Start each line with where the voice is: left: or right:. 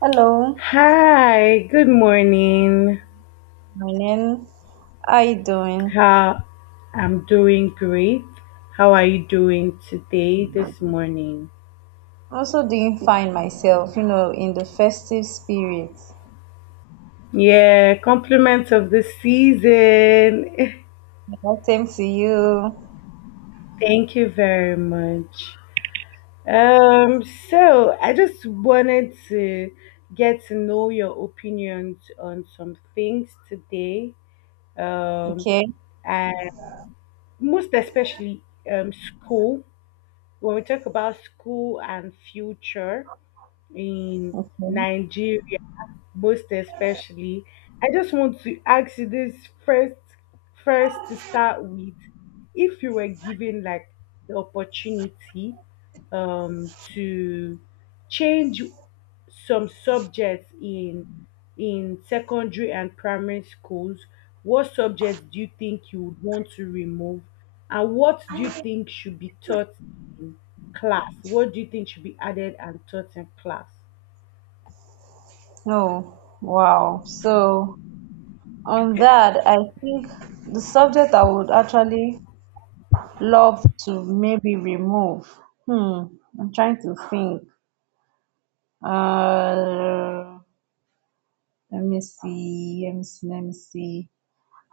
right: Hello,
left: Hi, good morning.
right: morning. How you doing?
left: How I'm doing great. How are you doing today this morning?
right: I'm also doing fine myself, you know, in the festive spirit.
left: Yeah, compliments of the season.
right: Yeah, same to you.
left: Thank you very much. Um, so I just wanted to get to know your opinions on some things today. Um,
right: Okay.
left: and most especially school. When we talk about school and future, in
right: Okay.
left: Nigeria, most especially. I just want to ask you this first, first to start with, if you were given like the opportunity to change some subjects in secondary and primary schools, what subjects do you think you would want to remove, and what do you think should be taught in class? What do you think should be added and taught in class?
right: Oh, wow. So on that, I think the subject I would actually love to maybe remove. Hmm. I'm trying to think. Uh, Let me see. Let me see. Let me see.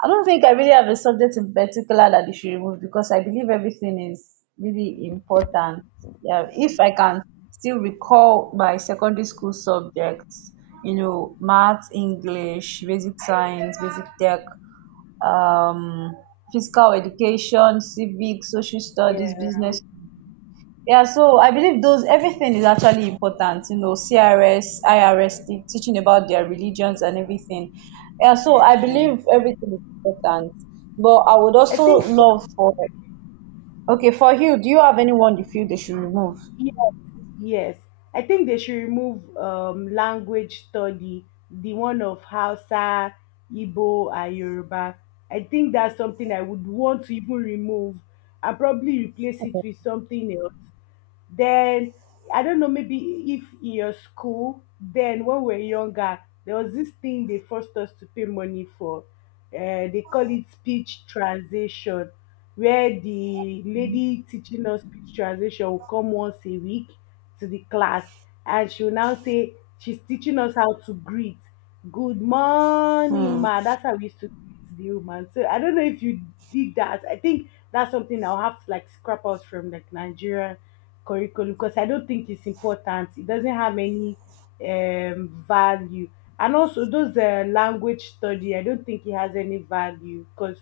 right: I don't think I really have a subject in particular that you should remove because I believe everything is really important. Yeah, if I can still recall my secondary school subjects, you know, math, English, basic science, basic tech, um, physical education, civic, social studies,
left: Yeah,
right: business, yeah, so I believe those everything is actually important, you know, CRS, IRS, teaching about their religions and everything. Yeah, so I
left: yeah.
right: believe everything is important. But I would
left: I
right: also
left: think for
right: love for, okay, for you, do you have anyone you feel they should remove?
left: years, yes. I think they should remove language study, the one of Hausa, Igbo, and Yoruba. I think that's something I would want to even remove and probably replace it with something else. Then I don't know, maybe if in your school, then when we are younger, there was this thing they forced us to pay money for. They call it speech translation, where the lady teaching us speech translation will come once a week to the class, and she will now say she's teaching us how to greet. Good morning,
right: Hmm.
left: ma. That's how we used to greet the woman. So I don't know if you did that. I think that's something I'll have to like scrap out from like Nigeria curriculum because I don't think it's important. It doesn't have any value. And also, those language study, I don't think it has any value because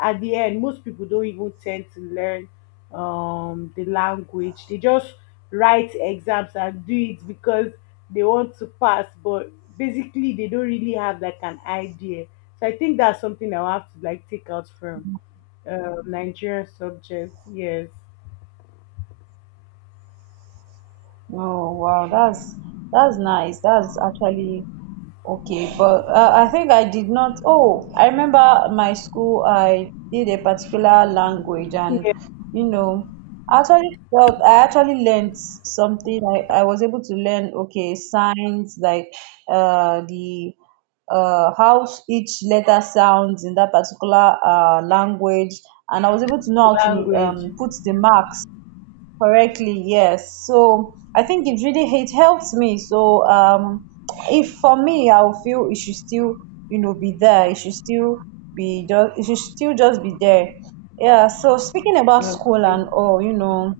left: at the end, most people don't even tend to learn the language. They just write exams and do it because they want to pass, but basically, they don't really have like an idea. So I think that's something I'll have to like take out from Nigerian subjects. Yes.
right: Oh wow, that's nice. That's actually okay, but I think I did not. Oh, I remember my school, I did a particular language and,
left: Yes,
right: you know, I actually felt I actually learned something. I was able to learn, okay, signs like the how each letter sounds in that particular language. And I was able to know how to
left: language.
right: put the marks correctly. Yes, so I think it really it helps me. So if for me I'll feel it should still, you know, be there. It should still be just, it should still just be there. Yeah, so speaking about school
left: Okay.
right: and all, you know,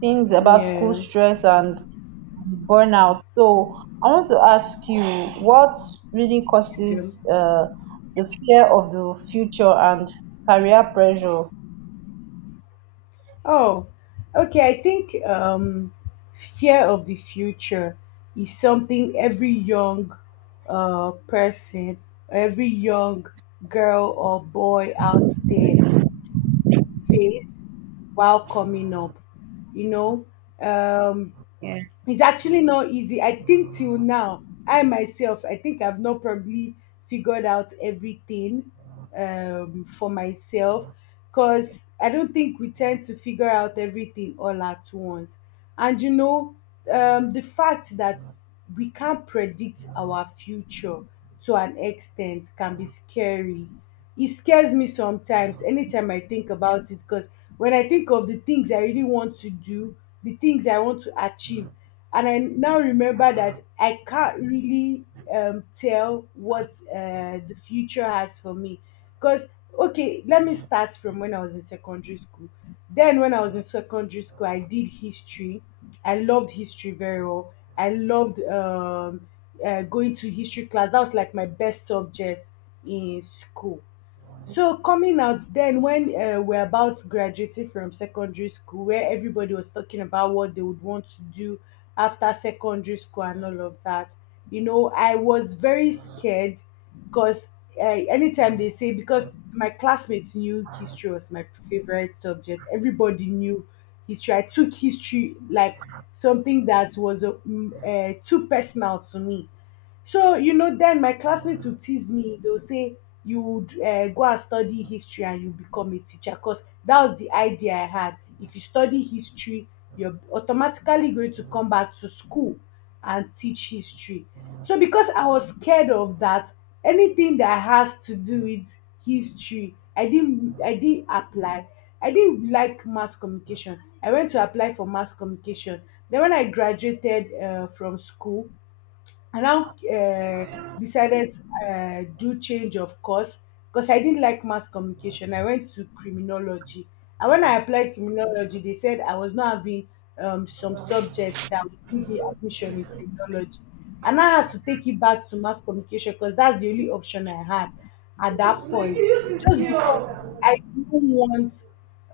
right: things about school
left: Yeah.
right: stress and burnout, so I want to ask you what really
left: yeah.
right: causes the fear of the future and career pressure.
left: Oh, okay. I think fear of the future is something every young person, every young girl or boy out there face while coming up. You know, um,
right: Yeah.
left: it's actually not easy. I think till now, I myself, I think I've not probably figured out everything for myself because I don't think we tend to figure out everything all at once. And you know, the fact that we can't predict our future to an extent can be scary. It scares me sometimes anytime I think about it because when I think of the things I really want to do, the things I want to achieve, and I now remember that I can't really tell what the future has for me. Because, okay, let me start from when I was in secondary school. Then, when I was in secondary school, I did history. I loved history very well. I loved going to history class. That was like my best subject in school. So coming out then when we're about graduating from secondary school, where everybody was talking about what they would want to do after secondary school and all of that, you know, I was very scared because anytime they say because my classmates knew history was my favorite subject, everybody knew history. I took history like something that was too personal to me. So, you know, then my classmates would tease me. They would say, you would go and study history and you become a teacher because that was the idea I had. If you study history, you're automatically going to come back to school and teach history. So, because I was scared of that, anything that has to do with history, I didn't apply. I didn't like mass communication. I went to apply for mass communication. Then, when I graduated from school, I now decided do change of course because I didn't like mass communication. I went to criminology, and when I applied criminology, they said I was not having some subjects that would give me admission in criminology, and I had to take it back to mass communication because that's the only option I had at that point. Just because I didn't want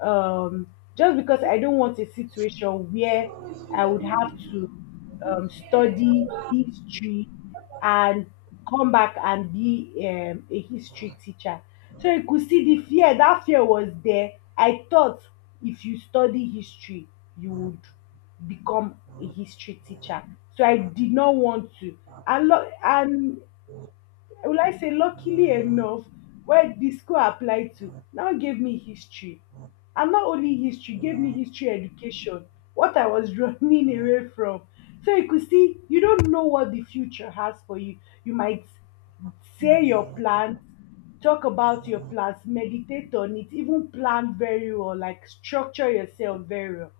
left: um, just because I don't want a situation where I would have to study history and come back and be a history teacher. So you could see the fear, that fear was there. I thought if you study history, you would become a history teacher. So I did not want to. And will I say luckily enough where the school I applied to now gave me history. And not only history, gave me history education, what I was running away from. So you could see you don't know what the future has for you. You might say your plans, talk about your plans, meditate on it, even plan very well, like structure yourself very well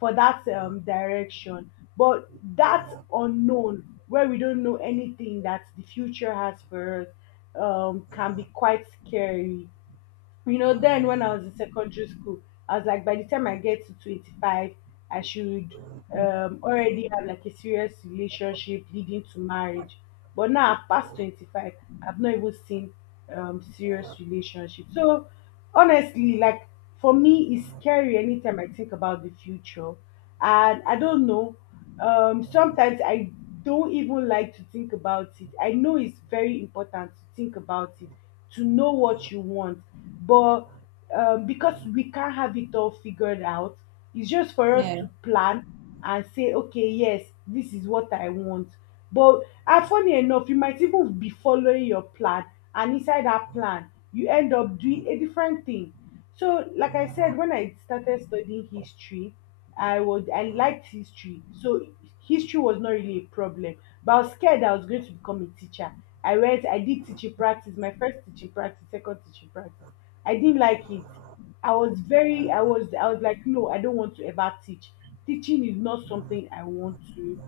left: for that direction, but that unknown where we don't know anything that the future has for us can be quite scary. You know, then when I was in secondary school, I was like, by the time I get to 25, I should already have like a serious relationship leading to marriage. But now I've passed 25, I've not even seen serious relationship. So honestly, like for me, it's scary anytime I think about the future. And I don't know, sometimes I don't even like to think about it. I know it's very important to think about it to know what you want. But because we can't have it all figured out, it's just for us
right: Yeah.
left: to plan and say, okay, yes, this is what I want. But and funny enough, you might even be following your plan, and inside that plan, you end up doing a different thing. So, like I said, when I started studying history, I liked history. So history was not really a problem. But I was scared I was going to become a teacher. I went, I did teaching practice, my first teaching practice, second teaching practice. I didn't like it. I was like, no, I don't want to ever teach. Teaching is not something I want to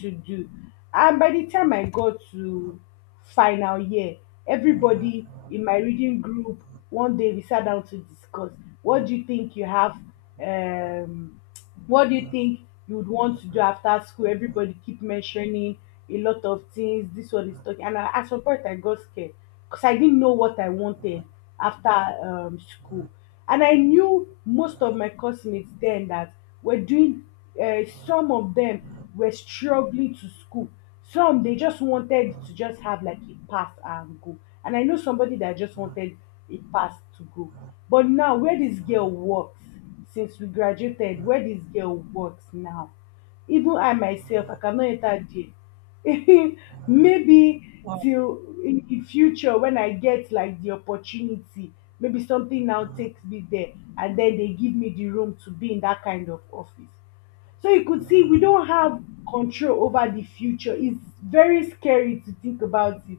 left: do. And by the time I got to final year, everybody in my reading group, one day we sat down to discuss, what do you think you have, um what do you think you would want to do after school? Everybody keep mentioning a lot of things, this one is talking, and I, at some point I got scared because I didn't know what I wanted after school. And I knew most of my classmates then, that were doing, some of them were struggling to school, some they just wanted to just have like a pass and go. And I know somebody that just wanted a pass to go. But now where this girl works since we graduated, where this girl works now, even I myself, I cannot enter there. Maybe till in the future when I get like the opportunity, maybe something now takes me there and then they give me the room to be in that kind of office. So you could see we don't have control over the future. It's very scary to think about it.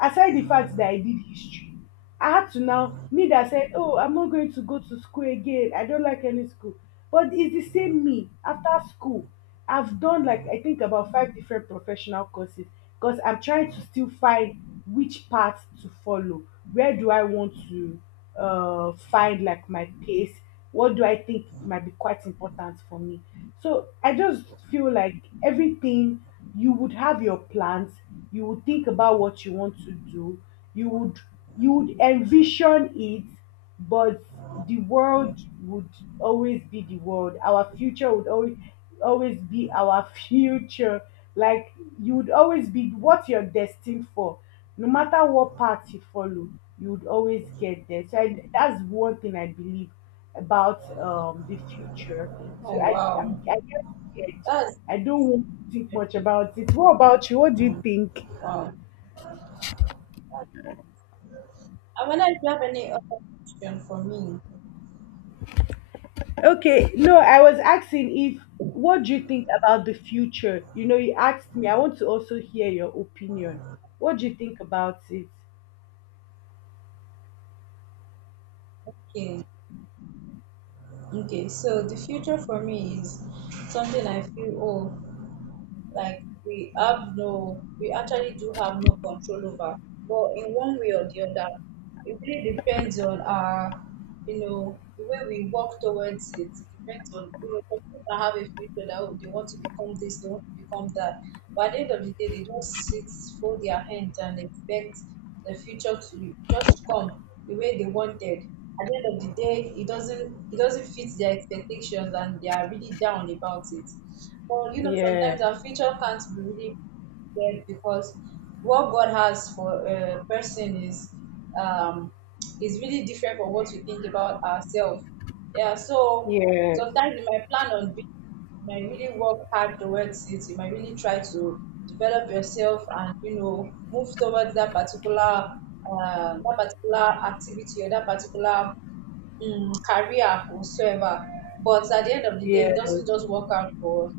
left: Aside the fact that I did history, I had to now, me that said, oh, I'm not going to go to school again. I don't like any school. But it's the same me after school. I've done like I think about five different professional courses because I'm trying to still find which path to follow. Where do I want to find like my pace? What do I think might be quite important for me? So I just feel like everything, you would have your plans, you would think about what you want to do, you would you would envision it, but the world would always be the world our future would always always be our future. Like you would always be what you're destined for, no matter what path you follow you would always get there. So I, that's one thing I believe about the future.
right: Oh wow.
left: I get scared.
right: That's
left: I don't want to think much about it. What about you? What do you
right: mm,
left: think?
right: wow. I wonder if you have any other question for me.
left: Okay, no, I was asking if what do you think about the future? You know, you asked me. I want to also hear your opinion. What do you think about it?
right: Okay. Okay. So the future for me is something I feel, oh, like we have no, we actually do have no control over, but in one way or the other, it really depends on our, you know, the way we work towards it. It depends on, you know, some people that have a future that, oh, they want to become this, they want to become that, but at the end of the day they just sit, fold their hands and expect the future to just come the way they wanted. At the end of the day it doesn't, it doesn't fit their expectations and they are really down about it. But you know,
left: Yeah,
right: sometimes our future can't be really prepared because what God has for a person um, is really different from what we think about ourselves. Yeah, so
left: yeah,
right: sometimes you might plan on being, you might really work hard towards it. You might really try to develop yourself and, you know, move towards that particular activity or that particular career whatsoever, but at the end of the day it
left: yes,
right: doesn't just work out for us.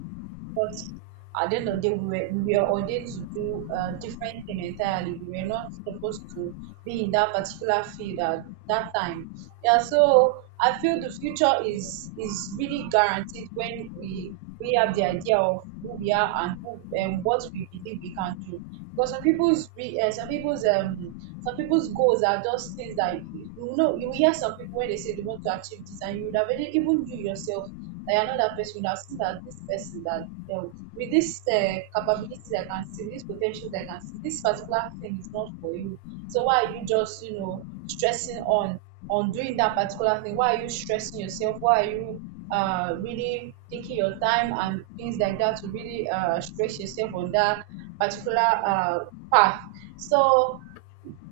right: But at the end of the day we were ordained to do a different thing entirely. We were not supposed to be in that particular field at that time. Yeah, so I feel the future is really guaranteed when we have the idea of who we are and who and what we believe we can do. Because some people's some people's some people's goals are just things that, you know, you will hear some people when they say they want to achieve this and you would have already- even you yourself, like another person would have seen that this person that with this capabilities I can see, with this potential I can see, this particular thing is not for you. So why are you just, you know, stressing on doing that particular thing? Why are you stressing yourself? Why are you really taking your time and things like that to really stress yourself on that particular uh, path? So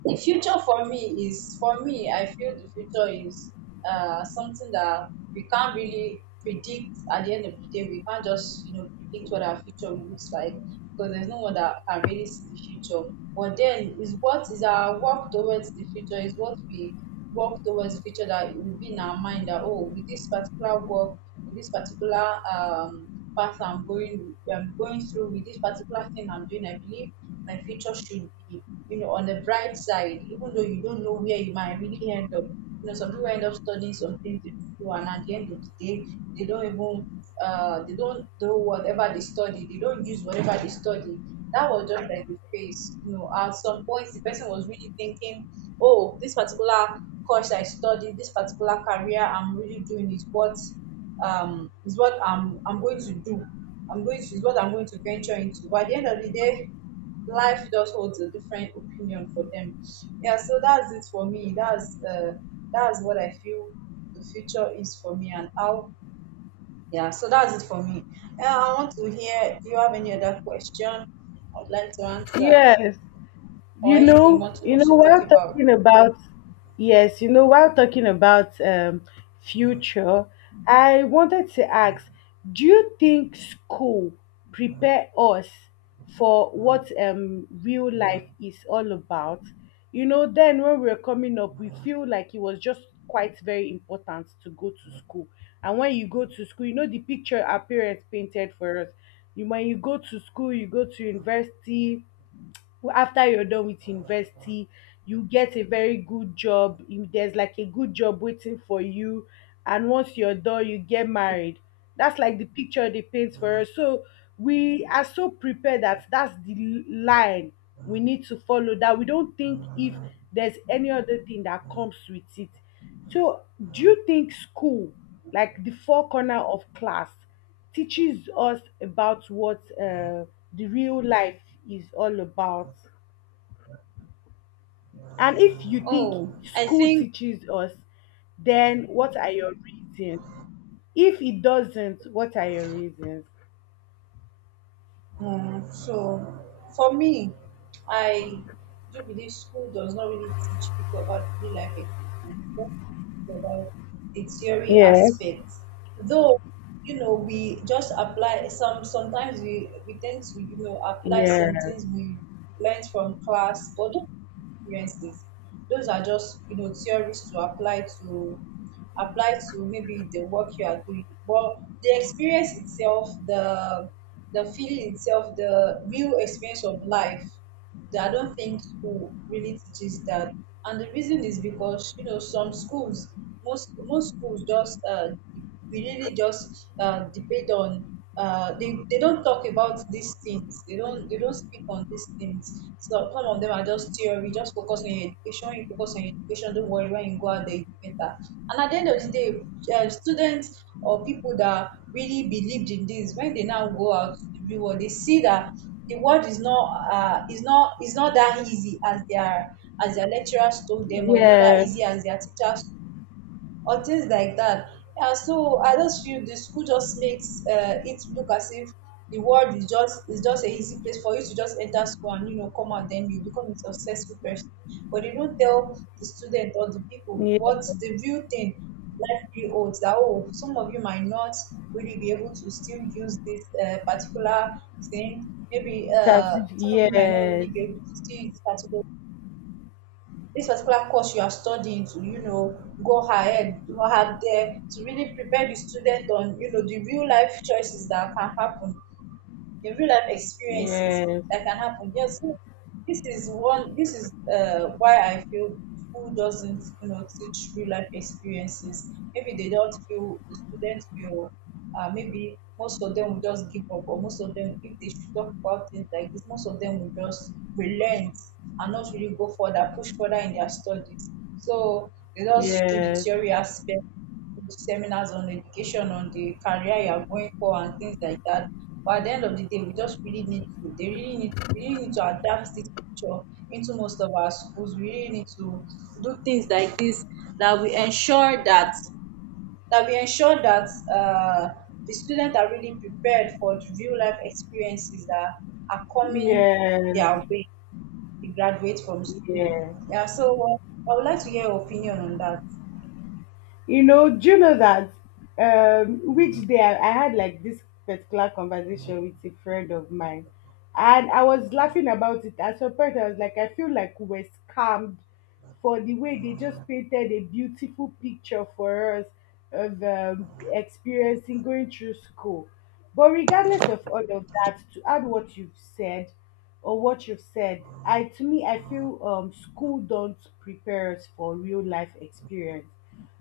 right: the future for me is, for me, I feel the future is something that we can't really predict. At the end of the day, we can't just, you know, predict what our future looks like because there's no one that can really see the future. But then is what is our work towards the future, is what we work towards the future that will be in our mind, that oh, with this particular work, with this particular path I'm going, I'm going through with this particular thing I'm doing, I believe my future should be, you know, on the bright side. Even though you don't know where you might really end up, you know, some people end up studying some things they do, and at the end of the day they don't even, they don't do whatever they study, they don't use whatever they study. That was just like a phase. You know, at some point, the person was really thinking, oh, this particular course I studied, this particular career I'm really doing is what I'm going to do. I'm going to Is what I'm going to venture into. But at the end of the day, life just holds a different opinion for them. Yeah, so that's it for me. That's what I feel the future is for me and how, yeah, so that's it for me. I want to hear, do you have any other question I would like to answer
left: yes.
right: or anything you want to
left: You know
right: also talk
left: while
right: about?
left: talking about yes you know while talking about future, I wanted to ask, do you think school prepare us for what real life is all about? You know, then when we were coming up, we feel like it was just quite very important to go to school. And when you go to school, you know, the picture our parents painted for us, you, when you go to school, you go to university. After you're done with university, you get a very good job, you, there's like a good job waiting for you. And once you're done, you get married. That's like the picture they paint for us. So we are so prepared that's the line we need to follow, that we don't think if there's any other thing that comes with it. So do you think school, like the four corner of class, teaches us about what the real life is all about? And if you think
right: Oh, I
left: school
right: think
left: teaches us, then what are your reasons? If it doesn't, what are your reasons?
right: mm, so for me, I do believe school does not really teach people about real life experience. It does teach people about the theory
left: Yes,
right: aspect. Though, you know, we just apply some, sometimes we tend to, you know, apply some
left: yes,
right: things we learned from class, but those experiences, those are just, you know, theories to apply to, apply to maybe the work you are doing. But the experience itself, the feeling itself, the real experience of life, I don't think school really teaches that. And the reason is because, you know, some schools, most schools just we really just debate on. They don't talk about these things. They don't, they don't speak on these things. So some of them are just theory. Just focus on your education. You focus on your education. Don't worry, when you go out there, you be better. And at the end of the day, students or people that really believed in this, when they now go out to the real world, they see that the world is not is not, is not that easy as their lecturers told them, or it's not that
left: yes,
right: easy as their teachers or things like that. And so I just feel the school just makes it look as if the world is just, is just a easy place for you to just enter school and, you know, come out, then you become a successful person. But they don't tell the student or the people
left: yes,
right: what the real thing life really holds. That oh, some of you might not really be able to still use this particular thing. Maybe
left: as if-
right: some of you might not
left: yes,
right: really be able to still use this particular, this particular course you are studying to, you know, go ahead, go out there to really prepare the student on, you know, the real life choices that can happen, the real life experiences
left: yes,
right: that can happen. Yes, so this is one. This is why I feel school doesn't, you know, teach real life experiences. Maybe they don't feel the students will. Maybe most of them will just give up, or most of them, if they should talk about things like this, most of them will just relent and not really go further, push further in their studies. So they just do the
left: yes,
right: theory aspect, seminars on education, on the career you are going for and things like that. But at the end of the day, we just really need to, they really need to, we really need to adapt this culture into most of our schools. We really need to do things like this, that we ensure that, that we ensure that uh, the students are really prepared for the real life experiences that are coming
left: yes,
right: their way. They graduate from school.
left: yes.
right: Yeah, so I would like to hear your opinion on that.
left: You know, do you know that, which day I had like this particular conversation with a friend of mine, and I was laughing about it. At some point, I was like, I feel like we were scammed for the way they just painted a beautiful picture for us of, experiencing going through school. But regardless of all of that, to add what you've said or what you've said, I to me I feel school don't prepare us for real life experience,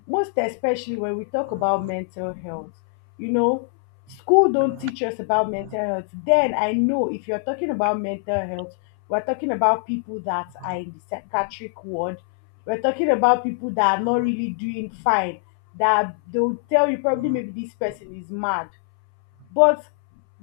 left: most especially when we talk about mental health. You know, school don't teach us about mental health. Then I know if you're talking about mental health, we're talking about people that are in the psychiatric ward, we're talking about people that are not really doing fine, that they'll tell you probably maybe this person is mad. But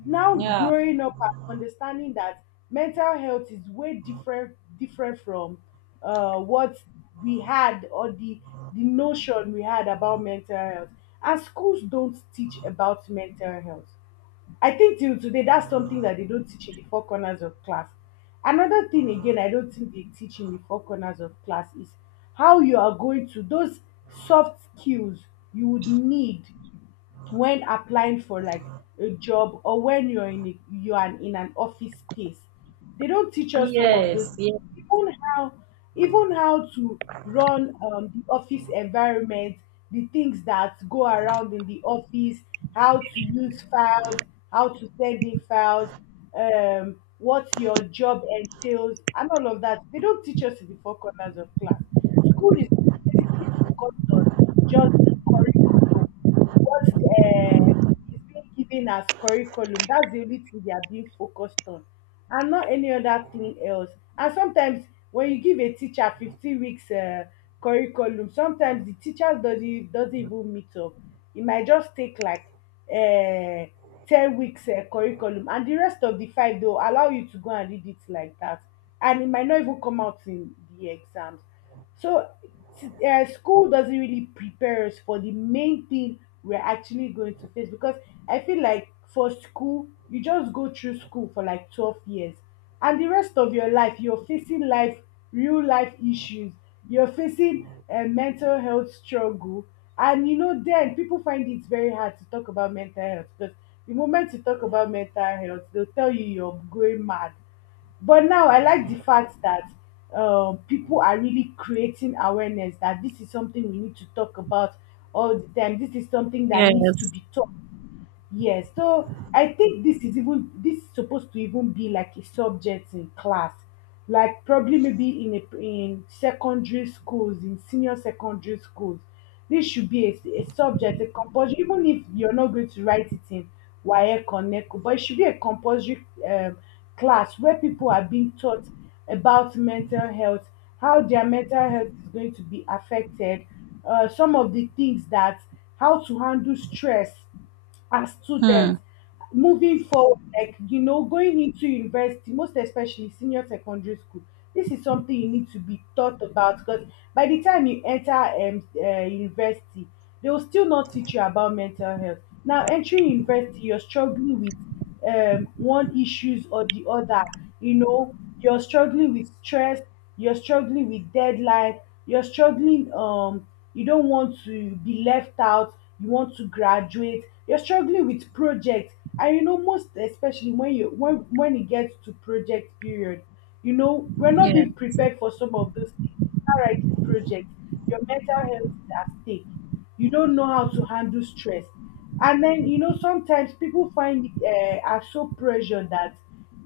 left: now,
right: Yeah.
left: growing up and understanding that mental health is way different from what we had, or the notion we had about mental health. And schools don't teach about mental health. I think till today that's something that they don't teach in the four corners of class. Another thing again I don't think they teach in the four corners of class is how you are going to those soft skills you would need when applying for like a job, or when you're in a, you are in an office space, they don't teach us some of those things. Even how, to run the office environment, the things that go around in the office, how to use files, how to send in files, what your job entails and all of that, they don't teach us in the four corners of class. School is the people got done, just the curriculum. What is being given as curriculum, that's the only thing they are being focused on, and not any other thing else. And sometimes when you give a teacher 15 weeks curriculum, sometimes the teacher doesn't even meet up. It might just take like uh, 10 weeks curriculum, and the rest of the five, they'll allow you to go and read it like that. And it might not even come out in the exams. So school doesn't really prepare us for the main thing we're actually going to face. Because I feel like for school, you just go through school for like 12 years, and the rest of your life, you're facing life, real life issues, you're facing a mental health struggle. And you know, then people find it very hard to talk about mental health, because the moment you talk about mental health, they'll tell you you're going mad. But now I like the fact that people are really creating awareness that this is something we need to talk about all the time. This is something that needs to be taught. Yes, so I think this is even, this is supposed to even be like a subject in class, like probably maybe in a, in secondary schools, in senior secondary schools, this should be a subject, a compulsory. Even if you're not going to write it in WAEC or NECO, but it should be a compulsory class where people are being taught about mental health, how their mental health is going to be affected, some of the things that, how to handle stress as
right: Hmm.
left: students moving forward. Like, you know, going into university, most especially senior secondary school, this is something you need to be taught about. Because by the time you enter university, they will still not teach you about mental health. Now entering university, you're struggling with one issues or the other. You know, you're struggling with stress, you're struggling with deadline, you're struggling. You don't want to be left out. You want to graduate. You're struggling with projects, and you know most especially when you, when it gets to project period, you know we're
right: Yeah.
left: not being prepared for some of those things. Start writing projects. Your mental health is at stake, you don't know how to handle stress. And then you know sometimes people find are so pressured that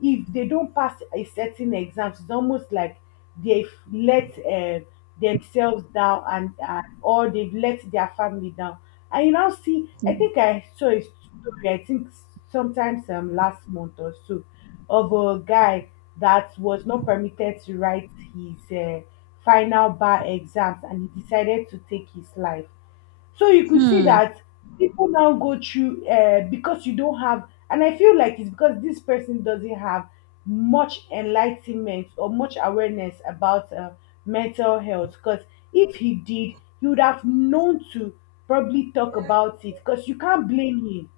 left: if they don't pass a certain exam, it's almost like they've let themselves down, and or they've let their family down. And you now see, I think I saw a story, I think sometimes last month or so, of a guy that was not permitted to write his final bar exams, and he decided to take his life. So you could see
right: Hmm.
left: that people now go through because you don't have, and I feel like it's because this person doesn't have much enlightenment or much awareness about mental health. Because if he did, he would have known to probably talk about it. Because you can't blame him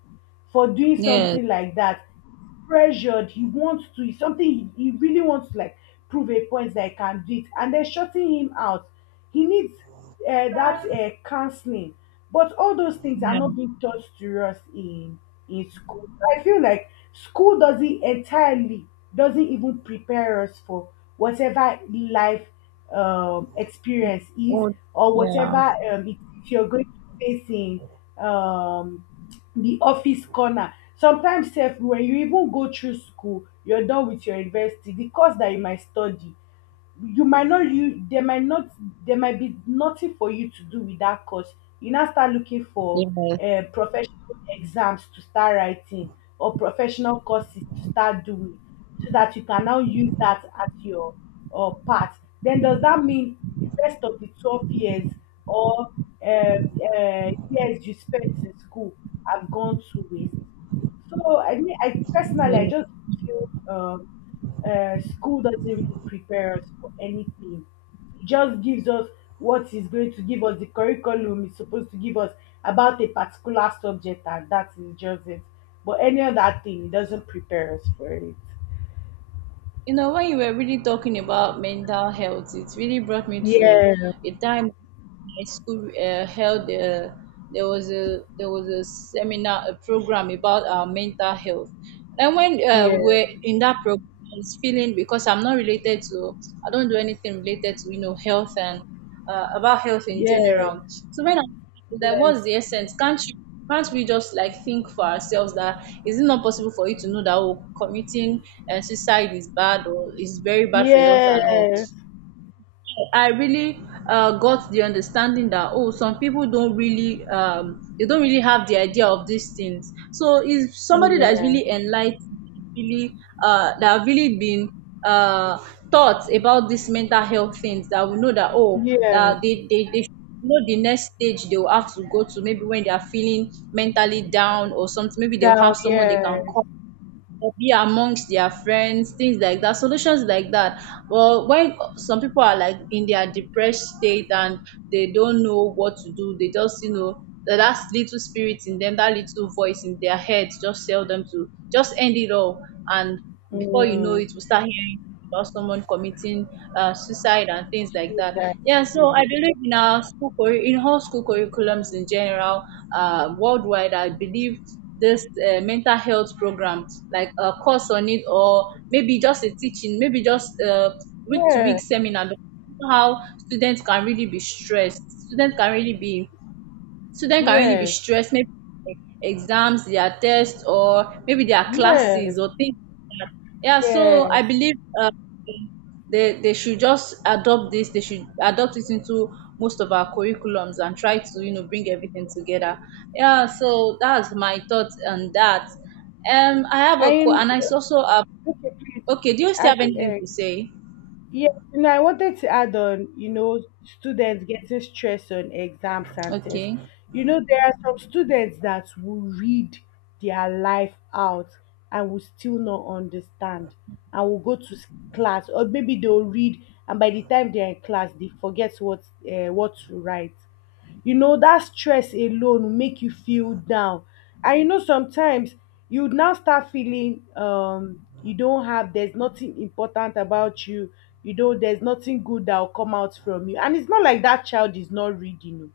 left: for doing
right: Yes.
left: something like that. Pressured. He wants to. It's something he really wants to like prove a point that I can do it. And they're shutting him out. He needs that counseling. But all those things are
right: Yeah.
left: not being taught to us in school. I feel like school doesn't entirely, doesn't even prepare us for whatever life experience is,
right: Oh,
left: or whatever, it, if you're going to face in, um, the office corner. Sometimes sef, when you even go through school, you're done with your university, the course that you might study, you might not, you, there might not, there might be nothing for you to do with that course. You now start looking for professional exams to start writing, or professional courses to start doing, so that you can now use that as your part. Then does that mean the rest of the 12 years, or um, years you spent in school, have gone to waste? So I mean, I personally, I
right: wait.
left: just feel school doesn't really prepare us for anything. It just gives us what is going to give us, the curriculum is supposed to give us about a particular subject, and that is just it. But any other thing, it doesn't prepare us for it.
right: You know, when you were really talking about mental health, it really brought me to
left: Yeah,
right: a time my school held there was a, there was a seminar, a program about our mental health. And when
left: yeah,
right: we're in that program, I was feeling, because I'm not related to, I don't do anything related to, you know, health and about health in
left: yeah,
right: general. So when I that what's
left: yes,
right: the essence? Can't you can't we just like think for ourselves that is it not possible for you to know that oh, committing suicide is bad or is very bad for your health and all?
left: yes,
right: I really got the understanding that oh, some people don't really they don't really have the idea of these things. So is somebody that's
left: yes,
right: really enlightened, really that have really been uh, taught about these mental health things that we know that oh
left: yes,
right: that they should know the next stage they will have to go to, maybe when they are feeling mentally down or something, maybe they'll
left: down,
right: have someone they can
left: yes,
right: call or be amongst their friends, things like that, solutions like that. Well, when some people are like in their depressed state and they don't know what to do, they just, you know, that little spirit in them, that little voice in their head just tell them to just end it all. And before you know it, we
left: mm,
right: start hearing or someone committing suicide and things like
left: shoot
right: that.
left: that,
right: Yeah, so I
left: yes,
right: believe in our school, in all school curriculums in general, worldwide, I believe this mental health program, like a course on it, or maybe just a teaching, maybe just a week to week
left: yes.
right: seminar, because you know how students can really be stressed. Students can really be
left: Yes,
right: stressed, maybe exams, their tests, or maybe their
left: yes,
right: classes or things like that. Yeah, so I
left: yes.
right: believe they should just adopt this. They should adopt it into most of our curriculums and try to, you know, bring everything together. Yeah, so that's my thoughts on that. I have a
left: And
right: and I also have.
left: okay, please.
right: Okay, do you still
left: I,
right: have
left: c-
right: anything
left: uh,
right: to say?
left: yeah, you know, I wanted to add on, you know, students getting stressed on exams and tests.
right: Okay.
left: You know, there are some students that will read their life out and will still not understand, and will go to class, or maybe they'll read and by the time they're in class, they forget what to write. You know that stress alone will make you feel down. And you know sometimes you would now start feeling you don't have, there's nothing important about you, you know there's nothing good that will come out from you. And it's not like that child is not reading, oh,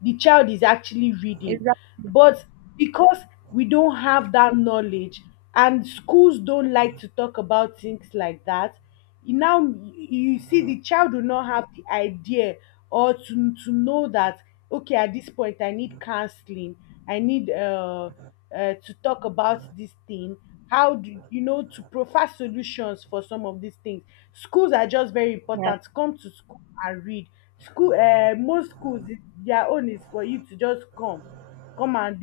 left: the child is actually reading.
right: Exactly.
left: But because we don't have that knowledge, and schools don't like to talk about things like that, now you see the child will not have the idea or to know that, okay, at this point I need counseling, I need to talk about this thing. How do you know to provide solutions for some of these things? Schools are just very
right: Yeah.
left: important, come to school and read. School most schools, their own is for you to just come, come and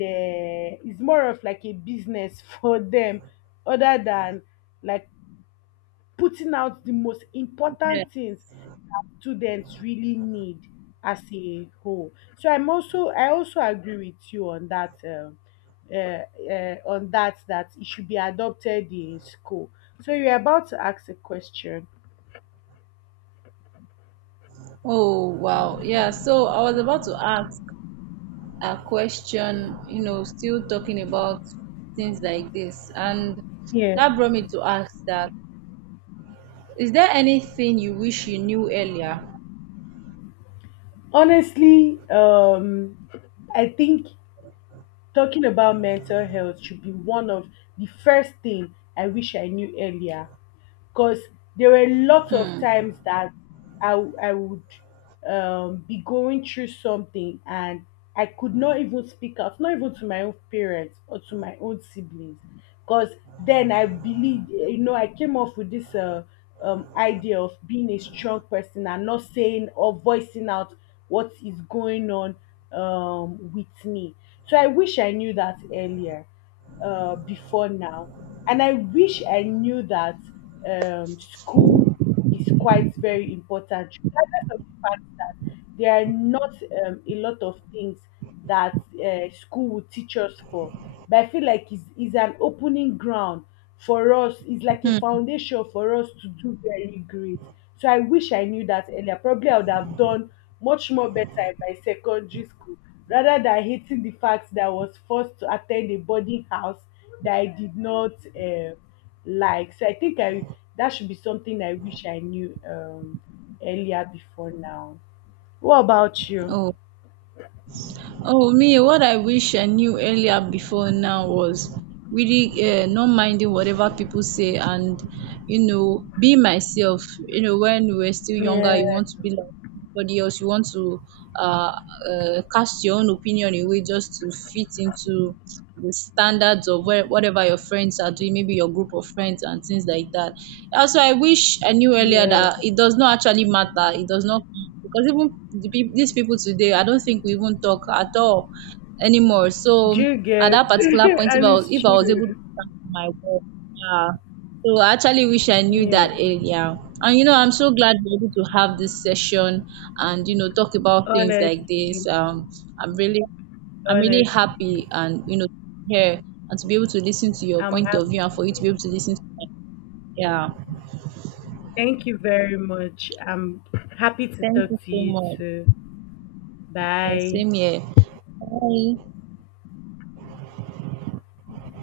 left: it's more of like a business for them, other than like putting out the most
right: Yeah.
left: important things students really need as a whole. So I'm also, I also agree with you on that uh, on that, that it should be adopted in school. So you're about to ask a question.
right: Oh wow. Yeah. So I was about to ask a question, you know, still talking about things like this. And
left: Yeah.
right: that brought me to ask that, is there anything you wish you knew earlier?
left: Honestly, I think talking about mental health should be one of the first thing I wish I knew earlier. Because there were a lot of
right: Hmm.
left: times that I would be going through something and I could not even speak out, not even to my own parents or to my own siblings. Because then I believe, you know, I came off with this idea of being a strong person and not saying or voicing out what is going on with me. So I wish I knew that earlier before now. And I wish I knew that school is quite very important, regardless of the fact that there are not a lot of things that school will teach us for. But I feel like it's an opening ground for us, it's like a
right: Hmm.
left: foundation for us to do very great. So I wish I knew that earlier. Probably I would have done much more better in my secondary school, rather than hating the fact that I was forced to attend a boarding house that I did not uh like. So I think I that should be something I wish I knew earlier before now. What about you?
right: Oh. Oh me, what I wish I knew earlier before now was really not minding whatever people say and, you know, be myself. You know, when we were still younger, you
left: Yeah,
right: want to be like everybody else, you want to uh, cast your own opinion away just to fit into the standards of where, whatever your friends are doing, maybe your group of friends and things like that. Also, I wish I knew earlier
left: yeah.
right: that it does not actually matter. It does not, because even the, these people today, I don't think we even talk at all anymore.
left: Do
right: So
left: you
right: at
left: get?
right: that particular point,
left: And it's
right: if I was able to
left: true.
right: stand my word, yeah. So I actually wish I knew
left: Yeah,
right: that earlier. And you know, I'm so glad we're able to have this session and, you know, talk about things like this.
left: honestly,
right: I'm really I'm really
left: honestly,
right: happy and, you know, here and to be able to listen to your
left: I'm
right: point of view
left: happy.
right: and for you to be able to listen to my, yeah.
left: Thank you very much. I'm happy to
right: Thank you
left: talk to
right: so
left: you
right: much.
left: too.
right: Yeah,
left: Bye.
right: same here. Bye.